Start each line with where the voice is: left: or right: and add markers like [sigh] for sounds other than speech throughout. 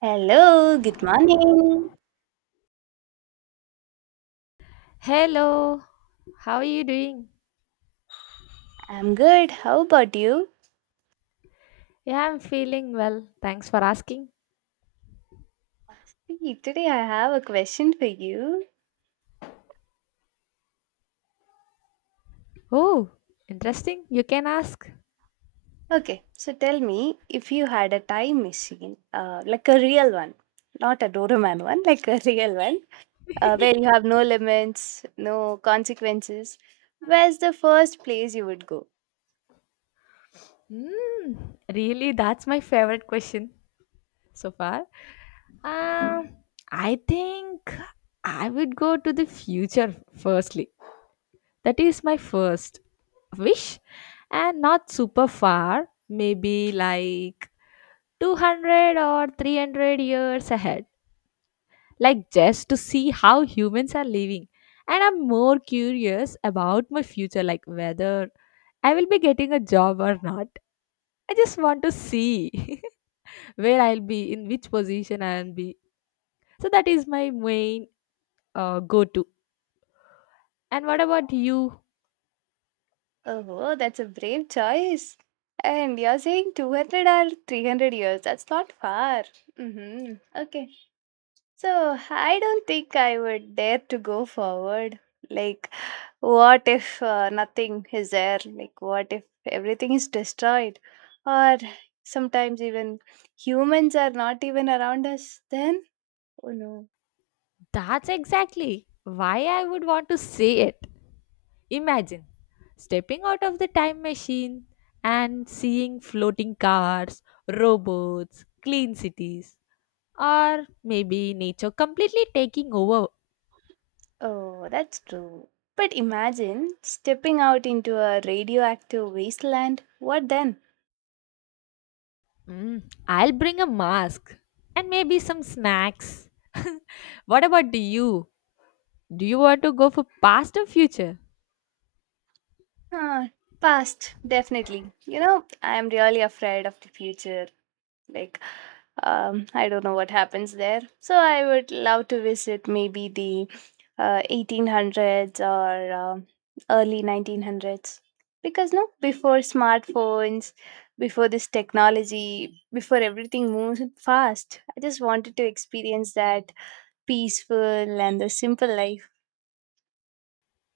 right: Hello, good morning.
left: Hello, how are you doing?
right: I'm good. How about you?
left: Yeah, I'm feeling well. Thanks for asking.
right: See, today I have a question for you.
left: Oh, interesting. You can ask.
right: Okay, so tell me if you had a time machine, like a real one, not a Doraemon one, like a [laughs] real one, where you have no limits, no consequences, where's the first place you would go?
left: Hmm, really, that's my favorite question so far. Um, I think I would go to the future firstly. That is my first wish, and not super far, maybe like 200 or 300 years ahead. Like just to see how humans are living. And I'm more curious about my future, like whether I will be getting a job or not. I just want to see [laughs] where I'll be, in which position I'll be. So that is my main go to. And what about you?
right: Oh, that's a brave choice. And you're saying 200 or 300 years. That's not far. Mm-hmm. Okay. So I don't think I would dare to go forward. Like, what if nothing is there? Like, what if everything is destroyed? Or sometimes even humans are not even around us then? Oh no.
left: That's exactly why I would want to say it. Imagine stepping out of the time machine and seeing floating cars, robots, clean cities, or maybe nature completely taking over.
right: Oh, that's true. But imagine stepping out into a radioactive wasteland. What then?
left: Mm, I'll bring a mask and maybe some snacks. What about you? Do you want to go for past or future?
right: Huh, past, definitely. You know, I am really afraid of the future. Like, I don't know what happens there. So I would love to visit maybe the 1800s or early 1900s, because no, before smartphones, before this technology, before everything moves fast, I just wanted to experience that peaceful and the simple life.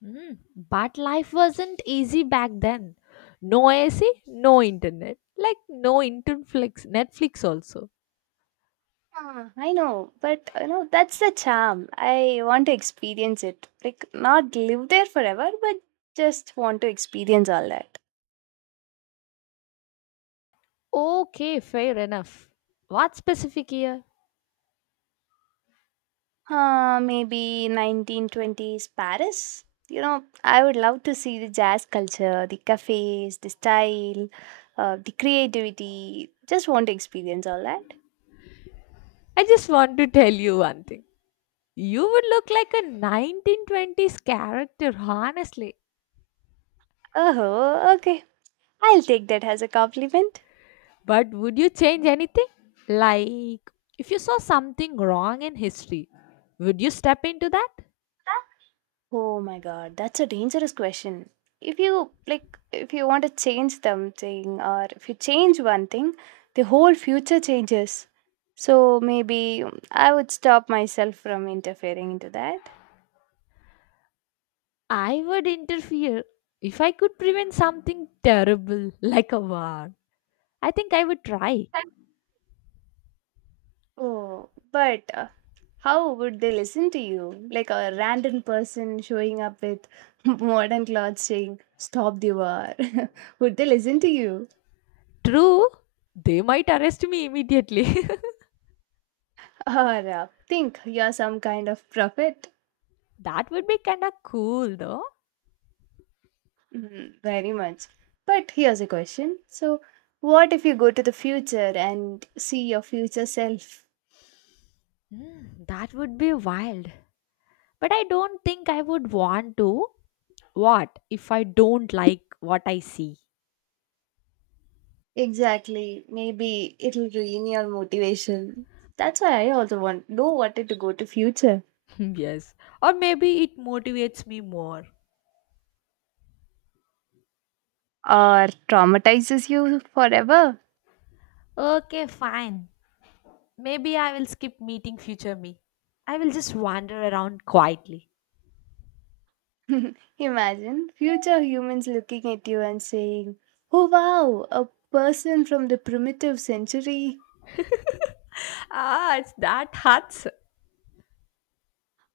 left: Mm, but life wasn't easy back then. No AC, no internet. Like no Interflix, Netflix also.
right: Ah, I know, but that's the charm. I want to experience it, like not live there forever, but just want to experience all that.
left: Okay, fair enough. What specific year?
right: Maybe 1920s Paris. You know, I would love to see the jazz culture, the cafes, the style, the creativity. Just want to experience all that.
left: I just want to tell you one thing. You would look like a 1920s character, honestly.
right: Oh, okay. I'll take that as a compliment.
left: But would you change anything? Like, if you saw something wrong in history, would you step into that?
right: Oh my god, that's a dangerous question. If you want to change something, or if you change one thing, the whole future changes. So maybe I would stop myself from interfering into that.
left: I would interfere. If I could prevent something terrible, like a war, I think I would try.
right: Oh, but how would they listen to you? Like a random person showing up with [laughs] modern clothes saying, "Stop the war." [laughs] Would they listen to you?
left: True, they might arrest me immediately. [laughs]
right: Or think you're some kind of prophet?
left: That would be kinda cool though.
right: Mm, very much. But here's a question. So, what if you go to the future and see your future self?
left: Hmm, that would be wild. But I don't think I would want to. What if I don't like what I see?
right: Exactly. Maybe it'll ruin your motivation. That's why I also wanted to go to future.
left: [laughs] Yes. Or maybe it motivates me more.
right: Or traumatizes you forever.
left: Okay, fine. Maybe I will skip meeting future me. I will just wander around quietly.
right: [laughs] Imagine future humans looking at you and saying, "Oh wow, a person from the primitive century."
left: Ah, it's that hurts.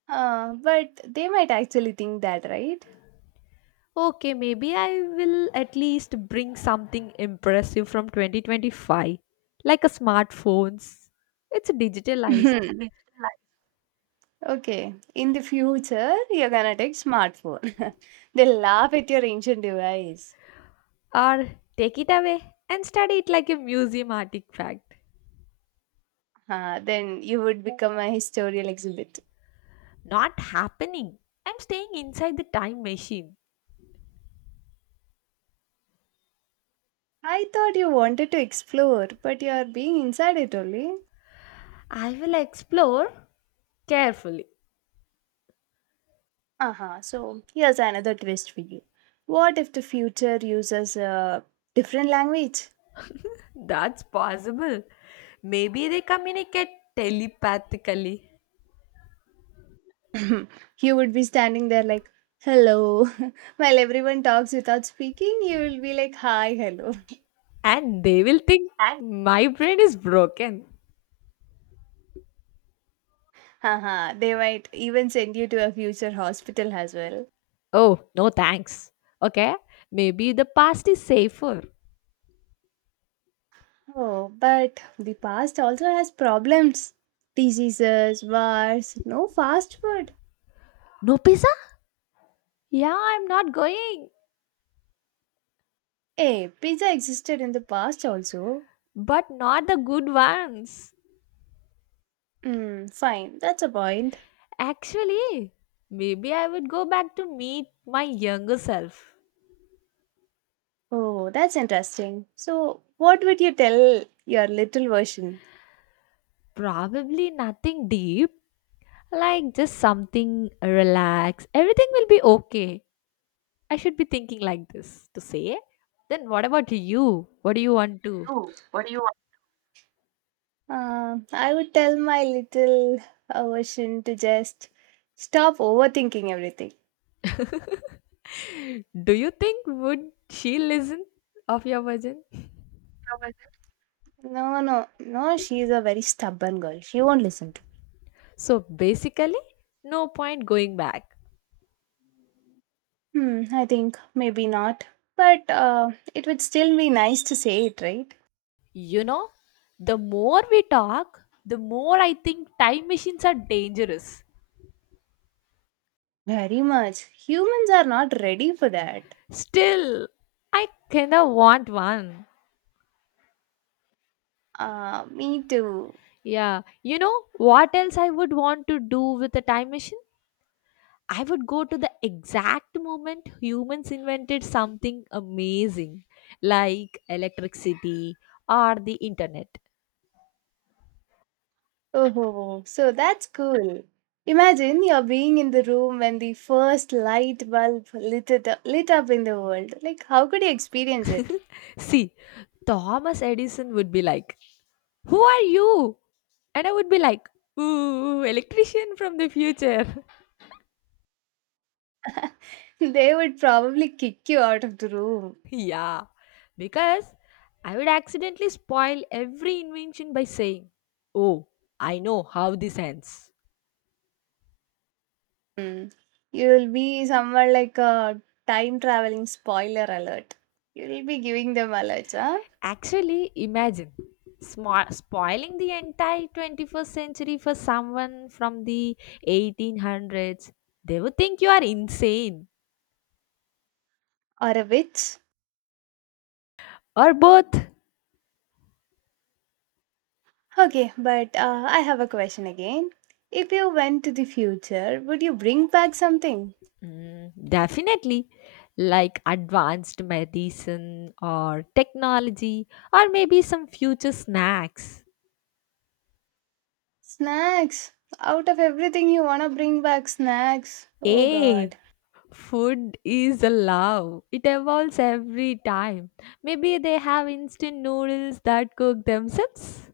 right: But they might actually think that, right?
left: Okay, maybe I will at least bring something impressive from 2025, like a smartphones. It's digitalized.
right: [laughs] Okay, in the future, you're gonna take smartphone. [laughs] They laugh at your ancient device.
left: Or take it away and study it like a museum artifact.
right: Then you would become a historical exhibit.
left: Not happening. I'm staying inside the time machine.
right: I thought you wanted to explore, but you are being inside it only.
left: I will explore carefully.
right: Uh-huh. So here's another twist for you. What if the future uses a different language?
left: That's possible. Maybe they communicate telepathically
right: [laughs] You would be standing there like, "Hello." [laughs] While everyone talks without speaking, you will be like, "Hi, hello.
left: and they will think
right: Hi."
left: my brain is broken.
right: Uh huh. They might even send you to a future hospital as well.
left: Oh, no thanks. Okay, maybe the past is safer.
right: Oh, but the past also has problems. Diseases, wars, no fast food.
left: No pizza? Yeah, I'm not going,
right: Hey, pizza existed in the past also.
left: but not the good ones.
right: Hmm, fine, that's a point.
left: Actually, maybe I would go back to meet my younger self.
right: Oh, that's interesting. So, what would you tell your little version?
left: Probably nothing deep, like just something relaxed. Everything will be okay. I should be thinking like this to say. Then what about you? What do you want to?
right: You, what do you want? I would tell my little version to just stop overthinking everything.
left: [laughs] Do you think would she listen of your version?
right: No, no, no, she is a very stubborn girl. She won't listen to me.
left: So basically, no point going back.
right: Hmm, I think maybe not. But it would still be nice to say it, right?
left: You know, the more we talk, the more I think time machines are dangerous.
right: Very much. Humans are not ready for that.
left: Still, I kinda want one.
right: Me too.
left: Yeah, you know what else I would want to do with a time machine? I would go to the exact moment humans invented something amazing like electricity or the internet.
right: Oh, so that's cool. Imagine you're being in the room when the first light bulb lit up in the world. Like, how could you experience it?
left: [laughs] See, Thomas Edison would be like, who are you? And I would be like, ooh, electrician from the future.
right: [laughs] They would probably kick you out of the room.
left: [laughs] Yeah, because I would accidentally spoil every invention by saying, oh, I know how this ends.
right: Hmm. You'll be somewhere like a time traveling spoiler alert. You'll be giving them alerts, huh?
left: Actually, imagine spoiling the entire 21st century for someone from the 1800s. They would think you are insane
right: Or a witch.
left: or both.
right: Okay, but I have a question again. If you went to the future, would you bring back something?
left: Mm, definitely, like advanced medicine or technology, or maybe some future snacks.
right: Snacks. Out of everything, you wanna bring back snacks. Oh
left: A
right: god.
left: food is a love, it evolves every time. Maybe they have instant noodles that cook themselves.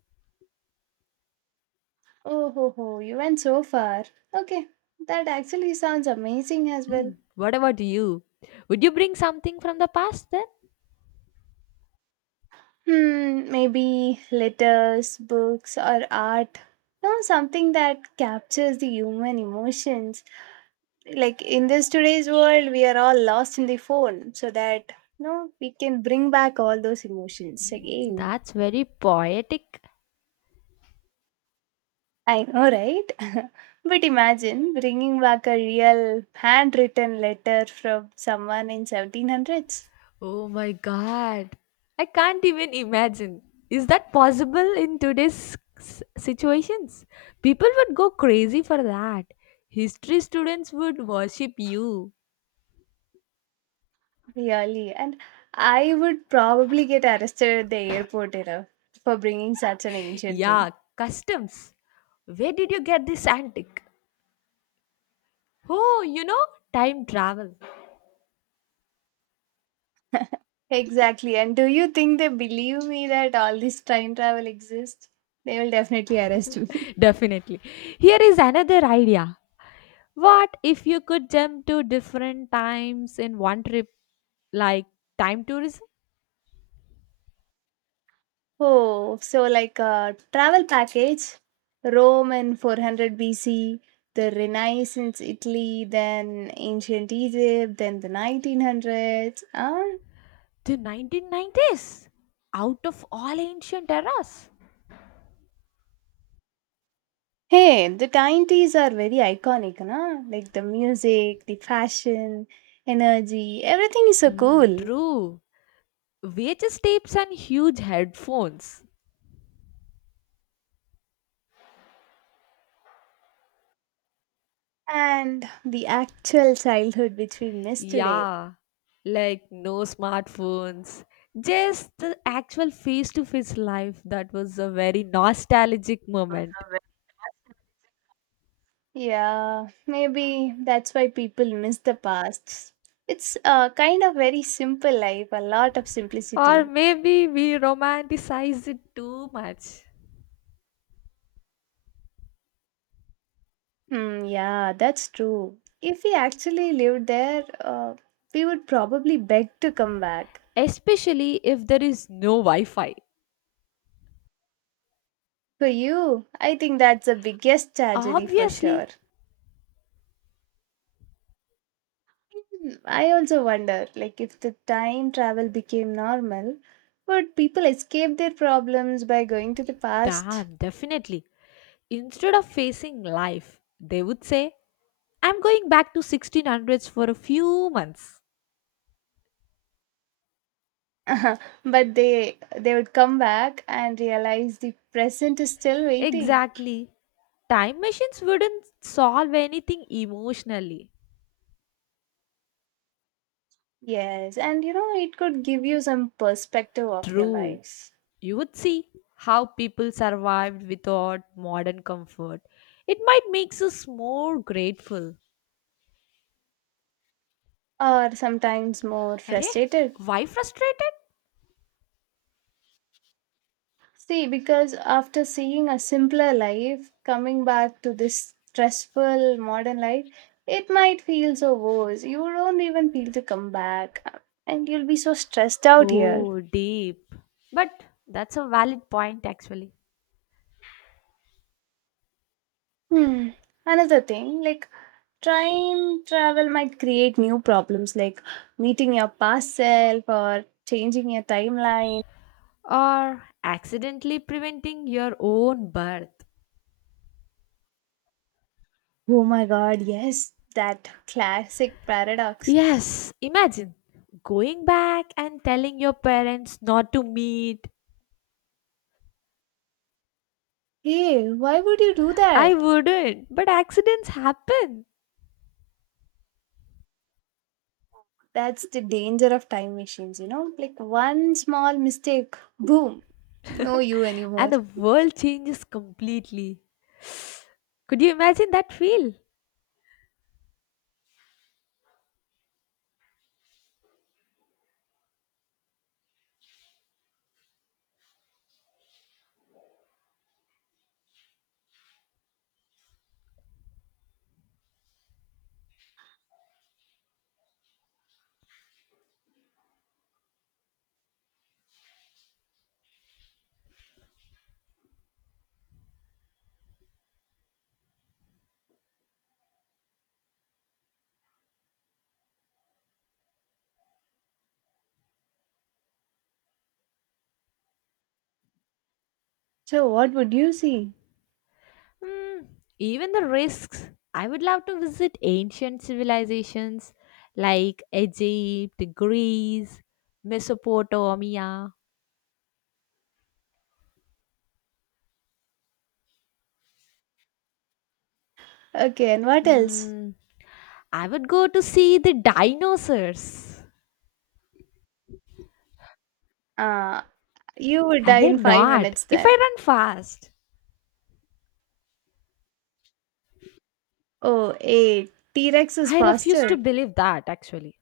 right: Oh ho ho, you went so far. Okay, that actually sounds amazing as well.
left: Mm, what about you? Would you bring something from the past then?
right: Hmm, maybe letters, books, or art. No, something that captures the human emotions. Like in this today's world, we are all lost in the phone, so that, no, we can bring back all those emotions
left: Mm,
right: again.
left: That's very poetic.
right: I know, right? [laughs] But imagine bringing back a real handwritten letter from someone in 1700s.
left: Oh my god. I can't even imagine. Is that possible in today's situations? People would go crazy for that. History students would worship you.
right: Really. And I would probably get arrested at the airport, for bringing such an ancient thing.
left: Yeah, customs. Where did you get this antique? Oh, you know, time travel.
right: Exactly. And do you think they believe me that all this time travel exists? They will definitely arrest me. [laughs]
left: Definitely. Here is another idea. What if you could jump to different times in one trip, like time tourism
right: Oh, so like a travel package: Rome in 400 BC, the Renaissance Italy, then ancient Egypt, then the 1900s. Ah,
left: to 1990s, out of all ancient eras?
right: hey, the 90s are very iconic, na? Like the music, the fashion, energy, everything is so
left: Mm,
right: cool.
left: true. VHS tapes and huge headphones.
right: And the actual childhood which we miss today.
left: Yeah, like no smartphones. Just the actual face to face life that was a very nostalgic moment.
right: Yeah, maybe that's why people miss the past. It's a kind of very simple life, a lot of
left: Or
right: simplicity.
left: maybe we romanticize it too much.
right: Hmm, yeah, that's true. If we actually lived there, we would probably beg to come back.
left: Especially if there is no Wi Fi.
right: For you, I think that's the biggest tragedy for
left: Obviously,
right: sure. Hmm, I also wonder, like, if the time travel became normal, would people escape their problems by going to the past?
left: damn, definitely. Instead of facing life, they would say, I'm going back to 1600s for a few months.
right: [laughs] But they would come back and realize the present is still waiting.
left: Exactly. Time machines wouldn't solve anything emotionally.
right: Yes, and you know it could give you some perspective of your
left: True.
right: lives,
left: You would see how people survived without modern comfort. It might makes us more grateful.
right: or sometimes more
left: Arey,
right: frustrated.
left: why frustrated?
right: See, because after seeing a simpler life, coming back to this stressful modern life, it might feel so worse. You don't even feel to come back, and you'll be so stressed out here.
left: Oh, deep. But that's a valid point actually.
right: Hmm. Another thing, like time travel might create new problems, like meeting your past self or changing your timeline.
left: Or accidentally preventing your own birth.
right: Oh my god, yes, that classic paradox.
left: Yes, imagine going back and telling your parents not to meet.
right: Hey, why would you do
left: I
right: that?
left: wouldn't, but accidents happen
right: That's the danger of time machines, you know? Like one small mistake, boom, no you
left: and
right: anymore.
left: the world changes completely. Could you imagine that feel?
right: So, what would you see?
left: Hmm, even the risks. I would love to visit ancient civilizations like Egypt, Greece, Mesopotamia.
right: Okay, and what else?
left: Mm, I would go to see the dinosaurs.
right: Uh, you would
left: Are
right: die in five
left: not?
right: minutes
left: If I
right: then.
left: run fast,
right: Oh, hey, T Rex is
left: I refuse to
right: faster.
left: believe that actually.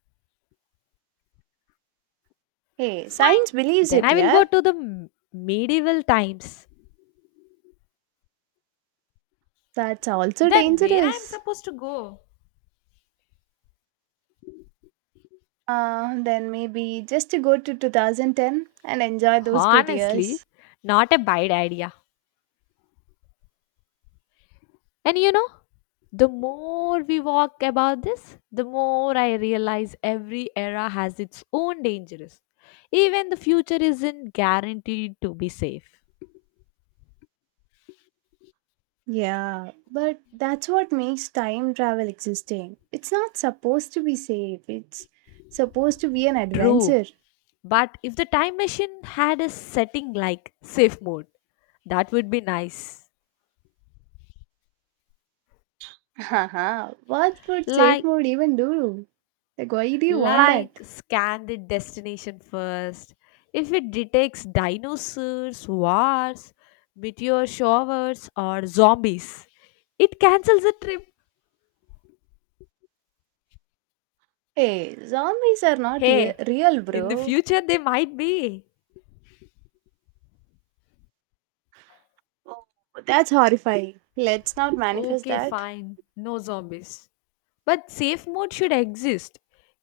right: Hey,
left: Fine.
right: science believes
left: Then
right: it,
left: I will
right: yeah.
left: go to the medieval times.
right: That's also
left: Then where I am
right: dangerous.
left: supposed to go?
right: Then maybe just to go to 2010 and enjoy those good
left: Honestly,
right: years.
left: not a bad idea. And you know, the more we walk about this, the more I realize every era has its own dangers. Even the future isn't guaranteed to be safe.
right: Yeah, but that's what makes time travel existing. It's not supposed to be safe, it's supposed to be an
left: True.
right: adventure.
left: But if the time machine had a setting like safe mode, that would be nice.
right: Haha, what would safe
left: Like
right: mode even do? Like, why do you want? Like, that?
left: scan the destination first. If it detects dinosaurs, wars, meteor showers or zombies, it cancels the trip.
right: Hey, zombies are not
left: Hey,
right: real,
left: in the
right: bro.
left: future they might be.
right: Oh, that's horrifying. Let's not manifest
left: Okay,
right: that.
left: fine. No zombies. But safe mode should exist.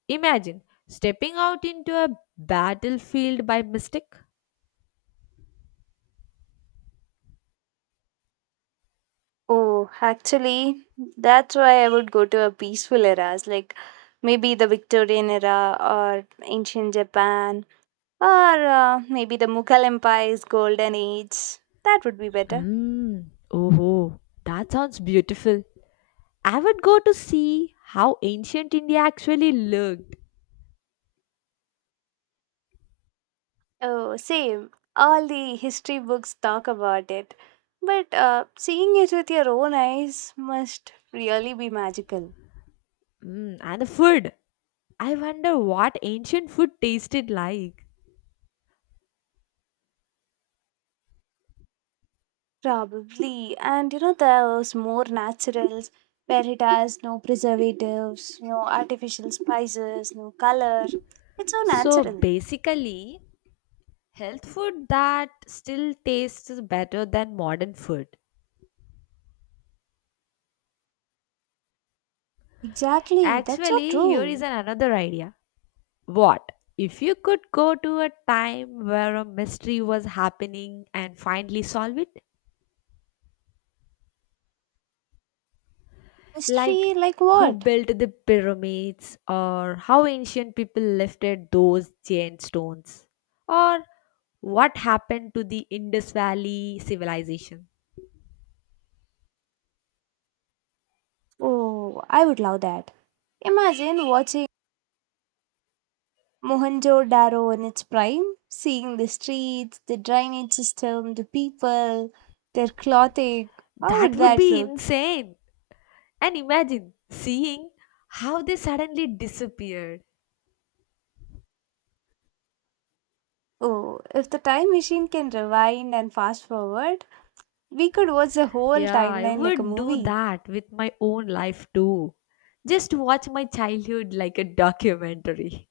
left: Imagine stepping out into a battlefield by mistake.
right: Oh, actually, that's why I would go to a peaceful eras, like maybe the Victorian era or ancient Japan, or maybe the Mughal Empire's golden age. That would be better.
left: Mm, oh, that sounds beautiful. I would go to see how ancient India actually looked.
right: Oh, same. All the history books talk about it. But seeing it with your own eyes must really be magical.
left: Mm, and the food. I wonder what ancient food tasted like.
right: Probably. And you know, there's more naturals, where it has no preservatives, no artificial spices, no color. It's so
left: So
right: natural.
left: basically, health food that still tastes better than modern food.
right: Exactly, that's so
left: Actually, here is
right: true.
left: another idea. What if you could go to a time where a mystery was happening and finally solve it? Like
right: History like
left: who
right: what?
left: built the pyramids, or how ancient people lifted those giant stones, or what happened to the Indus Valley civilization?
right: Oh, I would love that. Imagine watching Mohenjo Daro in its prime, seeing the streets, the drainage system, the people, their clothing. How
left: That
right: would
left: would
right: that
left: be
right: look?
left: insane. And imagine seeing how they suddenly disappeared.
right: Oh, if the time machine can rewind and fast forward, we could watch the whole
left: Yeah, I
right: timeline like a
left: would do
right: movie.
left: that with my own life too. Just watch my childhood like a documentary.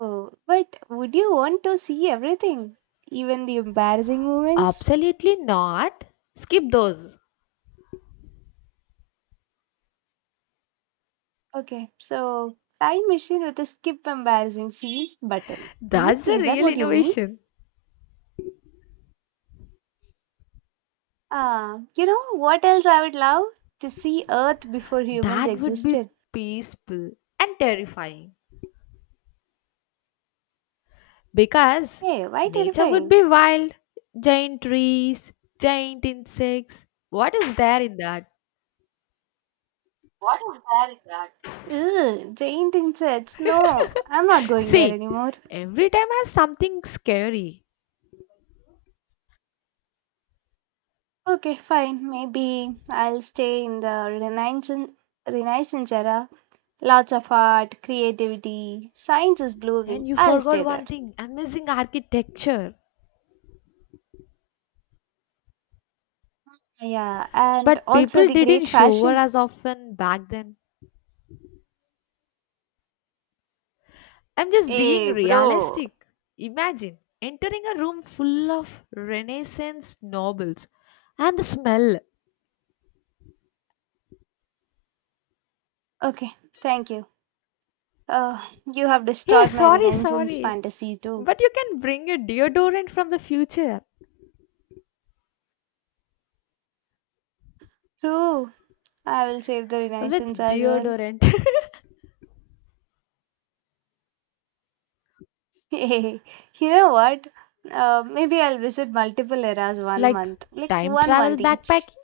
right: Oh, but would you want to see everything? Even the embarrassing moments?
left: Absolutely not. Skip those.
right: Okay, so time machine with a skip embarrassing scenes button.
left: That's a
right: Is that
left: real
right: what you mean?
left: innovation.
right: Ah, you know what else I would love? To see Earth before humans
left: That would be
right: existed.
left: peaceful and terrifying because
right: Hey, why
left: nature would
right: terrifying?
left: be wild. Giant trees, giant insects. What is there in that?
right: What is that in that? Ugh, giant insects. No, I'm not going there
left: See,
right: anymore.
left: every time has something scary.
right: Okay, fine. Maybe I'll stay in the Renaissance era. Lots of art, creativity, science is blooming.
left: And you
right: I'll
left: forgot
right: stay there.
left: one thing, amazing architecture.
right: Yeah, and
left: But
right: also
left: people
right: the
left: didn't
right: great
left: shower
right: fashion.
left: as often back then. I'm just being
right: Hey, bro.
left: realistic. Imagine entering a room full of Renaissance nobles and the smell.
right: Okay, thank you. Uh, you have
left: Hey,
right: destroyed my
left: sorry,
right: Renaissance
left: sorry.
right: fantasy too.
left: But you can bring a deodorant from the future
right: True. I will save the
left: with
right: Renaissance as well.
left: deodorant.
right: [laughs] Hey, you know what? Maybe I'll visit multiple eras
left: [laughs]
right: one
left: Like
right: month, like
left: time
right: one
left: travel
right: month each.
left: backpacking?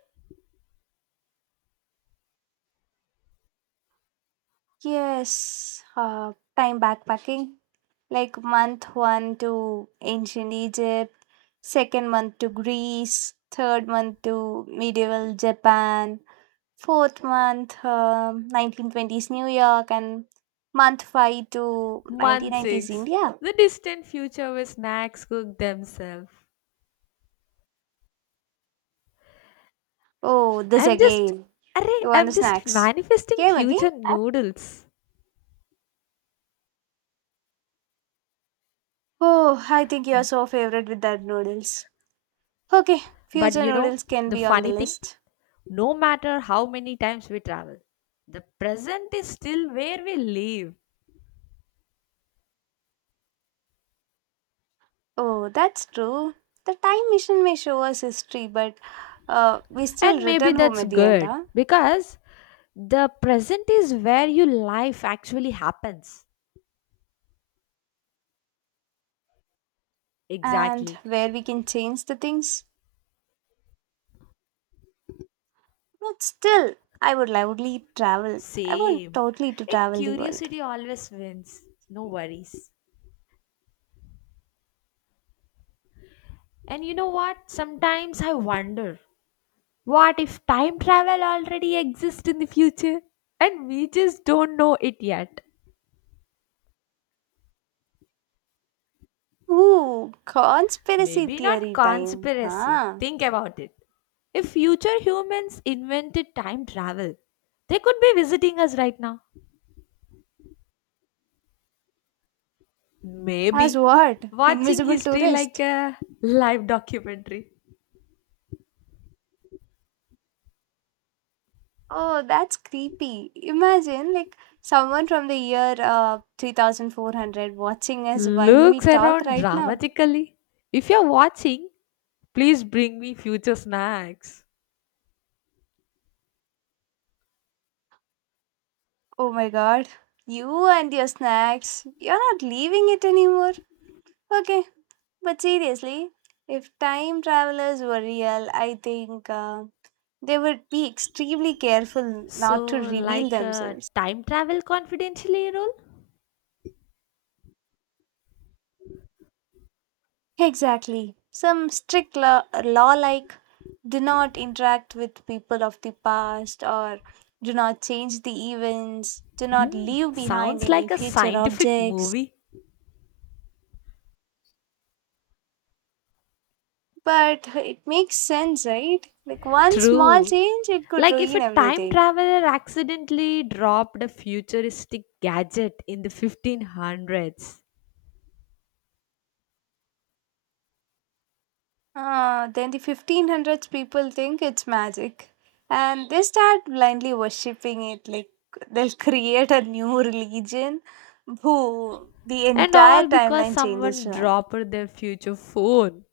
right: Yes, time backpacking. Like month one to ancient Egypt, second month to Greece, third month to medieval Japan, fourth month 1920s New York, and month five to
left: Month
right: 1990s
left: 6.
right: India.
left: The distant future where snacks cook themselves.
right: Oh, this
left: I'm just.
right: again.
left: Array,
right: You want
left: I'm
right: the
left: just
right: snacks?
left: manifesting
right: Came again?
left: future noodles.
right: Oh, I think you are so favorite with that noodles. Okay,
left: But
right: future
left: you know,
right: noodles can
left: the
right: be on the
left: funny thing,
right: list.
left: no matter how many times we travel, the present is still where we live.
right: Oh, that's true. The time machine may show us history, but we still
left: And maybe
right: return home
left: that's
right: at the end,
left: good
right: huh?
left: because the present is where your life actually happens.
right: And
left: Exactly.
right: where we can change the things. But still, I would loudly travel. I want
left: Same.
right: totally to
left: A
right: travel the world.
left: curiosity always wins. No worries. And you know what? Sometimes I wonder what if time travel already exists in the future and we just don't know it yet?
right: Ooh, conspiracy
left: Maybe not
right: theory time,
left: conspiracy.
right: huh?
left: Think about it. If future humans invented time travel, they could be visiting us right now.
right: As
left: Maybe
right: what?
left: watching
right: Invisible
left: history like
right: tourist.
left: a live documentary.
right: Oh, that's creepy. Imagine, like, someone from the year 3400 watching us while we
left: Looks
right: talk
left: around
right: right now.
left: dramatically. If you're watching, please bring me future snacks.
right: Oh my god, you and your snacks. You're not leaving it anymore. Okay, but seriously, if time travelers were real, I think they would be extremely careful not to
left: So,
right: reveal
left: like a
right: themselves.
left: time travel confidentially role?
right: Exactly. Some strict law like do not interact with people of the past, or do not change the events, do not
left: Hmm,
right: leave behind
left: sounds
right: any
left: like a
right: future
left: scientific
right: objects.
left: movie.
right: But it makes sense, right? Like one small
left: True.
right: change, it could
left: Like if
right: ruin
left: a time
right: everything.
left: traveler accidentally dropped a futuristic gadget in the 1500s,
right: Ah, then the 1500s people think it's magic and they start blindly worshipping it. Like they'll [laughs] create a new religion who the
left: and
right: entire
left: all because
right: timeline changes
left: someone
right: one.
left: dropped their future phone.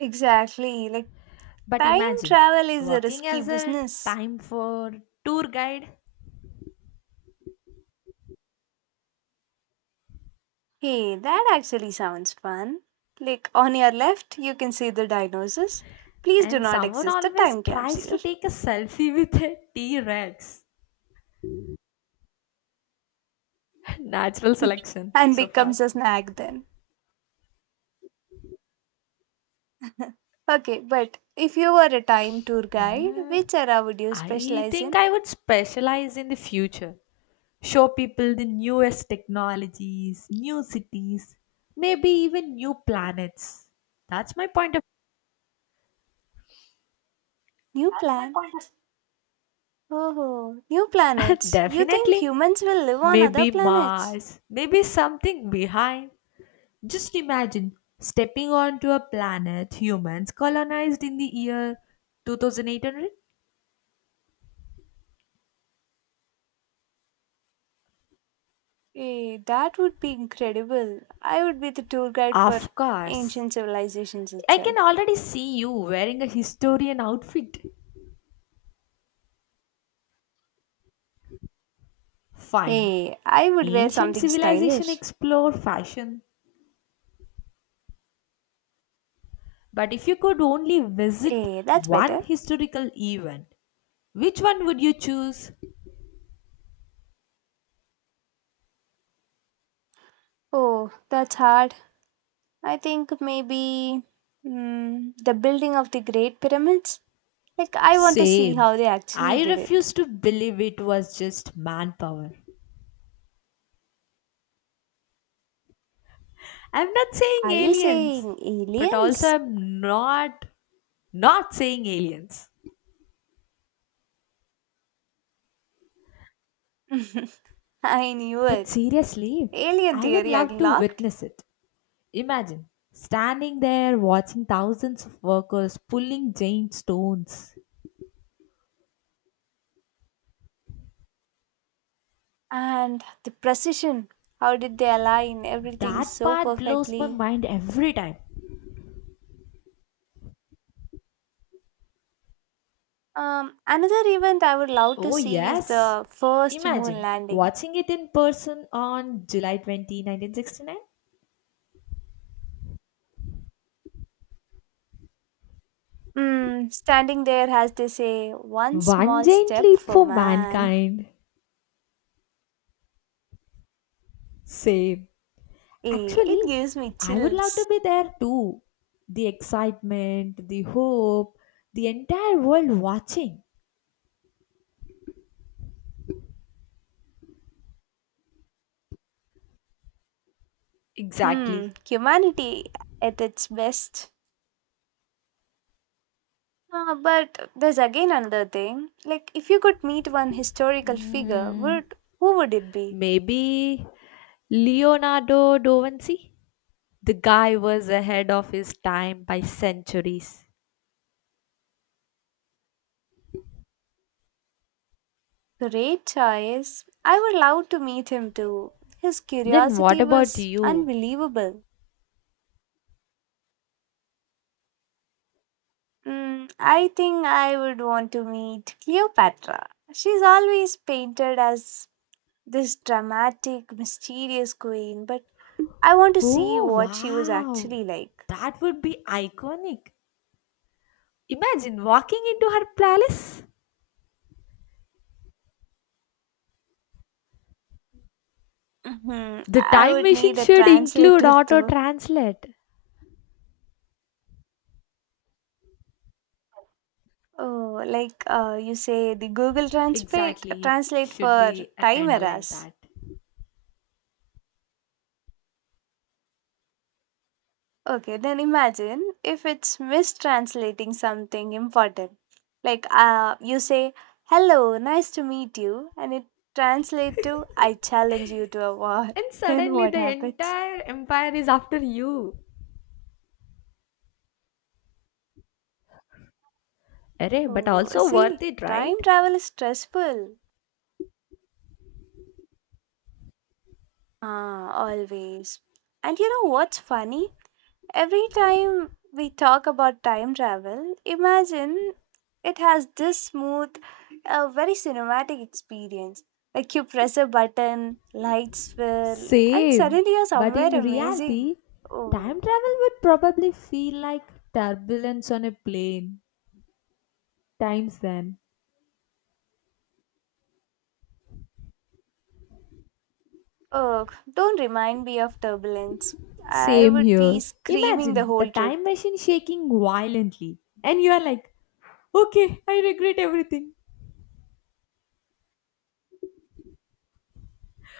right: Exactly. Like
left: But
right: time
left: imagine
right: travel is a
left: working
right: risky
left: as a
right: business.
left: time for tour guide,
right: Hey, that actually sounds fun. Like on your left, you can see the dinosaurs. Please do
left: and
right: not
left: someone
right: exist the
left: always
right: time
left: tries to
right: capsule.
left: take a selfie with a T Rex. [laughs] Natural selection
right: [laughs] And
left: so far.
right: becomes a snack then. [laughs] Okay, but if you were a time tour guide, which era would you
left: I
right: specialize
left: think
right: in?
left: I would specialize in the future. Show people the newest technologies, new cities, maybe even new planets. That's my point
right: New, that's plan. Oh, new
left: of. [laughs]
right: planets. You think
left: Definitely.
right: humans will live on other
left: Maybe
right: planets?
left: Mars, maybe something behind. Just imagine stepping onto a planet humans colonized in the year 2800.
right: Eh, that would be incredible. I would be the tour guide for
left: Of course.
right: ancient civilizations
left: I can
right: itself.
left: already see you wearing a historian outfit. Fine.
right: Hey, I would wear
left: Ancient
right: something
left: civilization
right: stylish.
left: explore fashion. But if you could only visit
right: Hey, that's
left: one
right: better.
left: historical event, which one would you choose?
right: Oh, that's hard. I think maybe the building of the Great Pyramids. Like, I want to see
left: Same.
right: how they actually
left: I
right: did it.
left: refuse to believe it was just manpower. I'm not saying
right: Are you
left: aliens,
right: saying
left: but also
right: aliens?
left: I'm not not saying aliens.
right: [laughs] I knew
left: But
right: it.
left: seriously,
right: Alien
left: I would
right: theory, I
left: love to
right: locked.
left: witness it. Imagine standing there watching thousands of workers pulling giant stones.
right: And the precision. How did they align everything
left: That
right: so
left: part blows my
right: perfectly?
left: mind every time.
right: Another event I would love to
left: Oh,
right: see is
left: yes.
right: the first moon
left: Imagine
right: landing.
left: watching it in person on July 20, 1969.
right: Mm, standing there, as they say, one
left: One
right: small
left: giant
right: step
left: leap
right: for
left: for
right: man.
left: mankind. Same.
right: Eh, it
left: Actually,
right: gives me
left: I would love to
right: chills.
left: be there too. The excitement, the hope, the entire world watching.
right: Hmm,
left: Exactly.
right: humanity at its best. But there's again another thing. Like, if you could meet one historical figure,
left: Hmm.
right: would who would it be?
left: Maybe Leonardo da Vinci? The guy was ahead of his time by centuries.
right: Great choice. I would love to meet him too. His
left: Then what
right: curiosity
left: about
right: was
left: you?
right: unbelievable. Mm, I think I would want to meet Cleopatra. She's always painted as this dramatic, mysterious queen, but I want to see
left: Oh,
right: what she was
left: wow.
right: actually like.
left: That would be iconic. Imagine walking into her palace.
right: Mhm.
left: The
right: I
left: time
right: would
left: machine
right: need a
left: should include
right: translator [laughs]
left: auto
right: though.
left: translate.
right: Oh, like you say the Google Translate
left: Exactly, it
right: translate
left: should
right: for
left: be a
right: time
left: kind of like
right: errors.
left: that.
right: Okay, then imagine if it's mistranslating something important. Like you say, "Hello, nice to meet you," and it translates to "I challenge you to a war."
left: And
right: [laughs] Then
left: suddenly
right: what
left: the
right: happens?
left: entire empire is after you. Array, but
right: Oh,
left: also
right: see,
left: worth it, right?
right: time travel is stressful. Ah, always. And you know what's funny? Every time we talk about time travel, imagine it has this smooth, very cinematic experience. Like you press a button, lights swirl, and
left: Same.
right: suddenly you're
left: But
right: somewhere
left: in
right: amazing.
left: reality, time
right: Oh,
left: travel would probably feel like turbulence on a plane. Times then.
right: oh, don't remind me of turbulence. I
left: Same
right: would be
left: here.
right: screaming the
left: Imagine the
right: whole trip.
left: time machine shaking violently, and you are like, okay, I regret everything.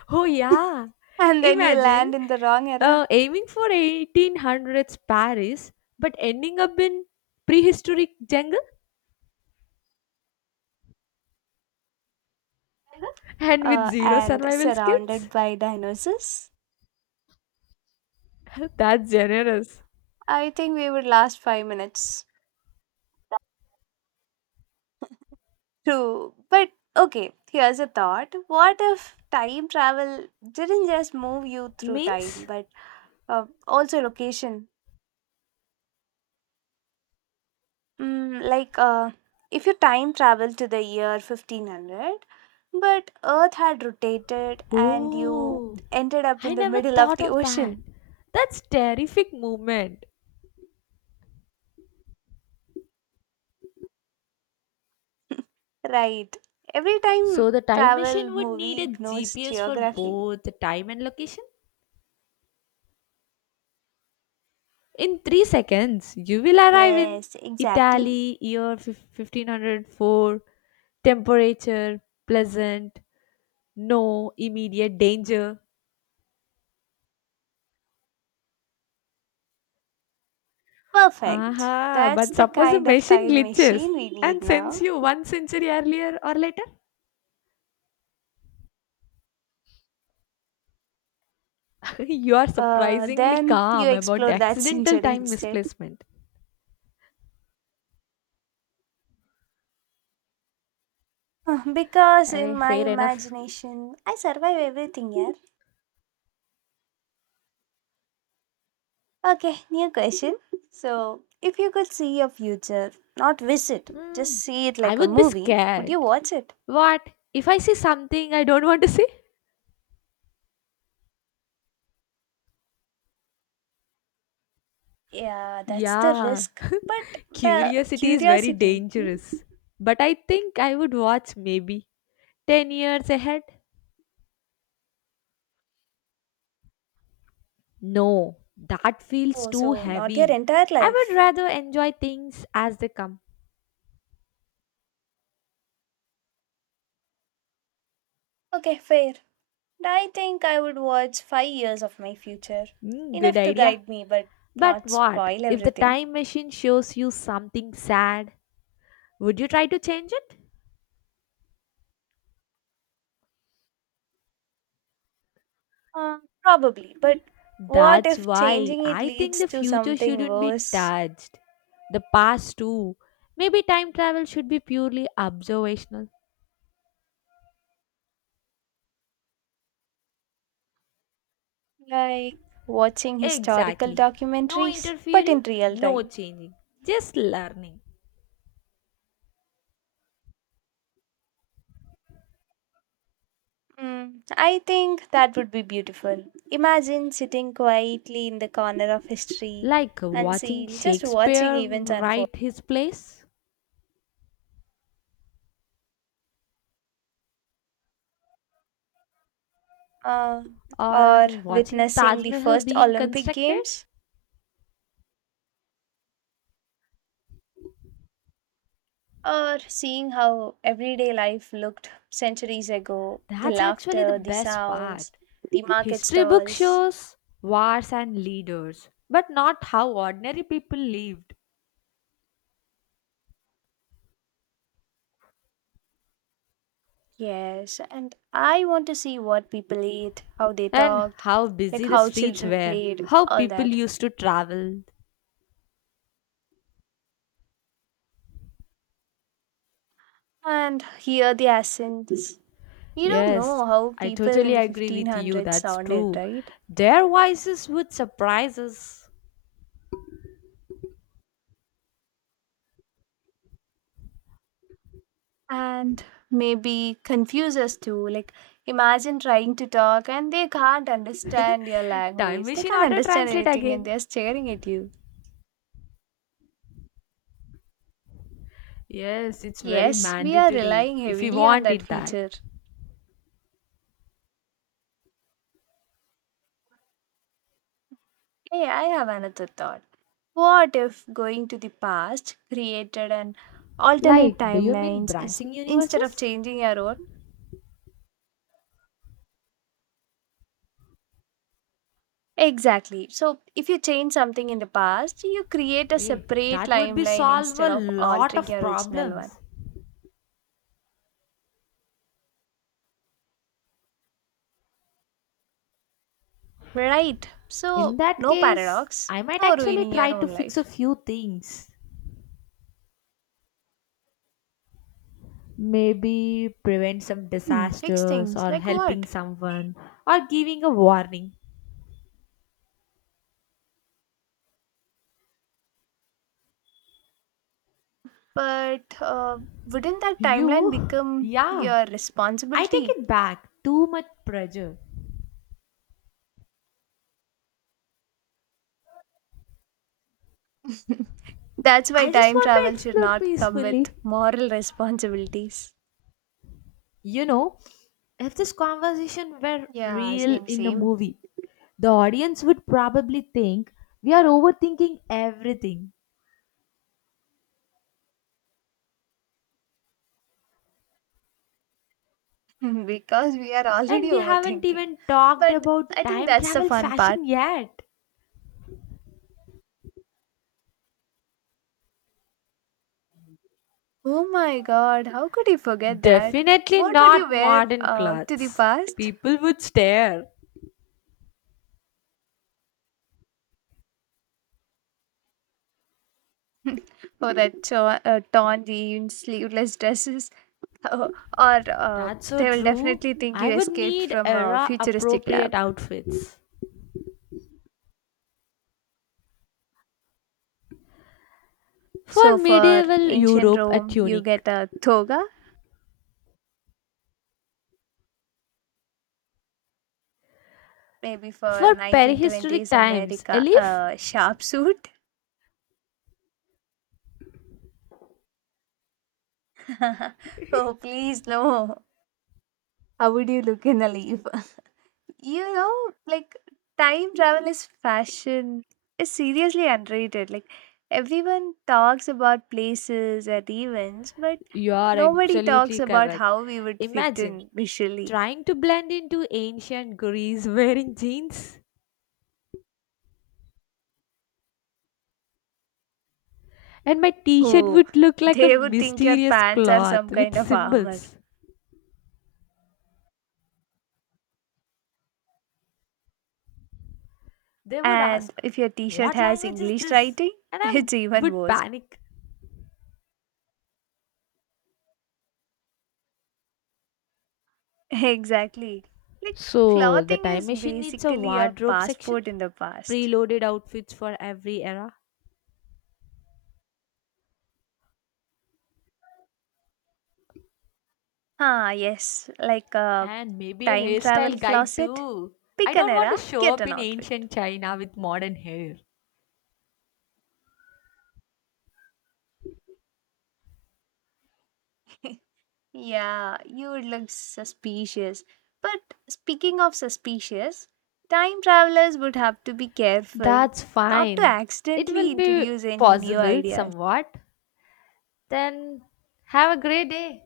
left: Oh, yeah.
right: [laughs] And then you
left: Imagine
right: land in the wrong era
left: aiming for 1800s Paris, but ending up in prehistoric jungle and with zero
right: and
left: survival
right: surrounded
left: skills.
right: by dinosaurs.
left: [laughs] That's generous.
right: I think we would last five minutes. True, but okay, here's a thought. What if time travel didn't just move you through time,
left: Means,
right: but also location? Mm, like, if you time travel to the year 1500, but Earth had rotated and you
left: oh,
right: ended up
left: I
right: in the
left: never
right: middle of
left: thought
right: the
left: of that.
right: ocean.
left: That's terrific moment.
right: [laughs] Right. Every time
left: So the time
right: travel
left: machine would need
right: movie
left: a
right: ignores
left: GPS for
right: geography.
left: both the time and location. In 3 seconds, you will arrive in
right: Yes, exactly.
left: Italy, year 1504, temperature pleasant, no immediate danger.
right: Perfect.
left: Aha,
right: That's
left: but
right: the
left: suppose the
right: kind of
left: machine
right: time
left: glitches
right: machine we need
left: and
right: now.
left: sends you one century earlier or later? [laughs] You are surprisingly
right: Then you
left: calm about the
right: explore that [laughs]
left: accidental
right: century
left: time
right: instead.
left: misplacement.
right: [laughs] Because
left: Arey,
right: in my
left: fair enough.
right: imagination, I survive everything, yeah. Okay, new question. So, if you could see your future, not visit,
left: Hmm,
right: just see it
left: I
right: like a
left: would be
right: movie, would
left: scared.
right: you watch it?
left: What? If I see something I don't want to see?
right: Yeah, that's the
left: Yeah,
right: risk. But the
left: curiosity is very
right: curiosity. Hmm?
left: dangerous. But I think I would watch maybe 10 years ahead. No, that feels
right: Oh,
left: too
right: so not your
left: heavy.
right: entire
left: I would
right: life.
left: rather enjoy things as they come.
right: Okay, fair. I think I would watch 5 years of my future.
left: Hmm, good
right: Enough to
left: idea.
right: guide me, but
left: But
right: not
left: what
right: spoil
left: if the
right: everything.
left: time machine shows you something sad? Would you try to change it?
right: Probably, but what
left: That's
right: if
left: why
right: changing it
left: I think
right: leads
left: the
right: to
left: future
right: something
left: shouldn't be
right: worse,
left: touched. The past, too. Maybe time travel should be purely observational.
right: like watching historical
left: Exactly. No
right: documentaries, but
left: interfering,
right: in real
left: no
right: time?
left: changing, just learning.
right: Mm, I think that would be beautiful. Imagine sitting quietly in the corner of history
left: Like
right: and
left: watching
right: seeing just watching
left: Shakespeare
right: events unfold,
left: write his plays
right: uh, or
left: or watching
right: witnessing
left: Taj
right: the
left: Mahal
right: first
left: being
right: Olympic
left: constructed.
right: Games. Or seeing how everyday life looked centuries ago, the
left: That's actually the
right: laughter, the
left: best
right: sounds,
left: part.
right: the market
left: History book
right: stalls.
left: shows wars and leaders, but not how ordinary people lived.
right: Yes, and I want to see what people ate, how they
left: And
right: talked,
left: how busy
right: like
left: the
right: how
left: streets
right: children
left: were,
right: played,
left: how
right: all
left: people
right: that,
left: used to travel.
right: and hear the accents. You don't
left: Yes,
right: know how
left: I
right: people in
left: totally
right: the
left: agree with you.
right: 1500s
left: That's
right: sounded,
left: true.
right: right?
left: Their voices would surprise us.
right: And maybe confuses too. Like, imagine trying to talk and they can't understand your
left: Time
right: language. They
left: machine
right: can't
left: auto
right: understand
left: translate
right: anything and
left: again.
right: they're staring at you.
left: Yes, it's very
right: Yes, we are
left: mandatory
right: relying
left: if we
right: heavily on
left: want
right: that
left: it that.
right: feature. Hey, I have another thought. What if going to the past created an alternate
left: Like, do you mean
right: timelines is,
left: branching
right: instead of
left: universes?
right: changing your own? Exactly. So, if you change something in the past, you create a
left: Eh,
right: separate
left: that would be
right: timeline
left: solve a
right: instead of
left: lot
right: altering
left: of
right: your original
left: problems.
right: one. Right.
left: In
right: So,
left: that
right: no
left: case,
right: paradox,
left: I might
right: no
left: actually
right: ruining
left: try
right: your
left: to
right: own
left: fix a
right: life.
left: few things. Maybe prevent some
right: Hmm, fix
left: disasters
right: things.
left: or
right: Like
left: helping
right: what?
left: someone or giving a warning.
right: But wouldn't that timeline
left: You?
right: become
left: Yeah,
right: your
left: I take
right: responsibility?
left: it back. Too much pressure.
right: [laughs] That's why
left: I just
right: time
left: want to
right: travel should
left: explore
right: not come with
left: peacefully.
right: moral responsibilities.
left: You know, if this conversation were
right: Yeah,
left: real
right: same,
left: in a
right: same.
left: movie, the audience would probably think we are overthinking everything.
right: [laughs] Because we are
left: And
right: already
left: we haven't
right: overthinking.
left: even talked
right: But
left: about
right: I think
left: time
right: that's the
left: travel
right: fun part.
left: fashion yet.
right: Oh my god, how could you forget that?
left: Definitely
right: What would you
left: not
right: wear
left: modern
right: to the
left: clothes.
right: past?
left: People would stare.
right: [laughs] Oh, torn jeans, sleeveless dresses, [laughs] uh, or
left: That's so
right: they will
left: true.
right: definitely think
left: I
right: you
left: would
right: escaped
left: need
right: from a
left: era
right: futuristic
left: appropriate
right: lab.
left: outfits. For
right: So for
left: medieval
right: ancient
left: Europe, a
right: Rome, you
left: tunic.
right: get a toga. Maybe for
left: For prehistoric
right: 1920s
left: times, a
right: America,
left: leaf.
right: a sharp suit. [laughs] Oh, please, no. How would you look in a leaf? You know, like time travel is fashion is seriously underrated. Like everyone talks about places and events, but
left: You are
right: nobody talks
left: absolutely
right: about
left: correct.
right: how we would fit
left: Imagine
right: in visually.
left: trying to blend into ancient Greece wearing jeans. And my t shirt
right: Oh,
left: would look like a
right: they would think your
left: mysterious
right: pants are
left: cloth
right: some
left: with
right: kind of armor.
left: symbols. They would
right: And
left: ask,
right: if your t-shirt
left: what
right: has
left: language is
right: English
left: this?
right: writing,
left: And
right: [laughs]
left: I
right: it's even
left: would
right: worse.
left: panic.
right: [laughs] Exactly. Like
left: So, the
right: clothing
left: time
right: is
left: machine needs a
right: basically your
left: wardrobe section,
right: passport in the past.
left: preloaded outfits for every era.
right: Ah, yes, like a
left: And maybe a
right: time
left: hairstyle
right: travel
left: guide
right: closet.
left: too. I
right: Pick an
left: don't want to
right: era,
left: show
right: get
left: up
right: an
left: in
right: outfit.
left: ancient China with modern hair.
right: [laughs] Yeah, you would look suspicious. But speaking of suspicious, time travelers would have to be careful
left: That's
right: not to
left: fine. It
right: accidentally
left: will be
right: introduce any new
left: possible
right: ideas.
left: somewhat. Then, have a great day.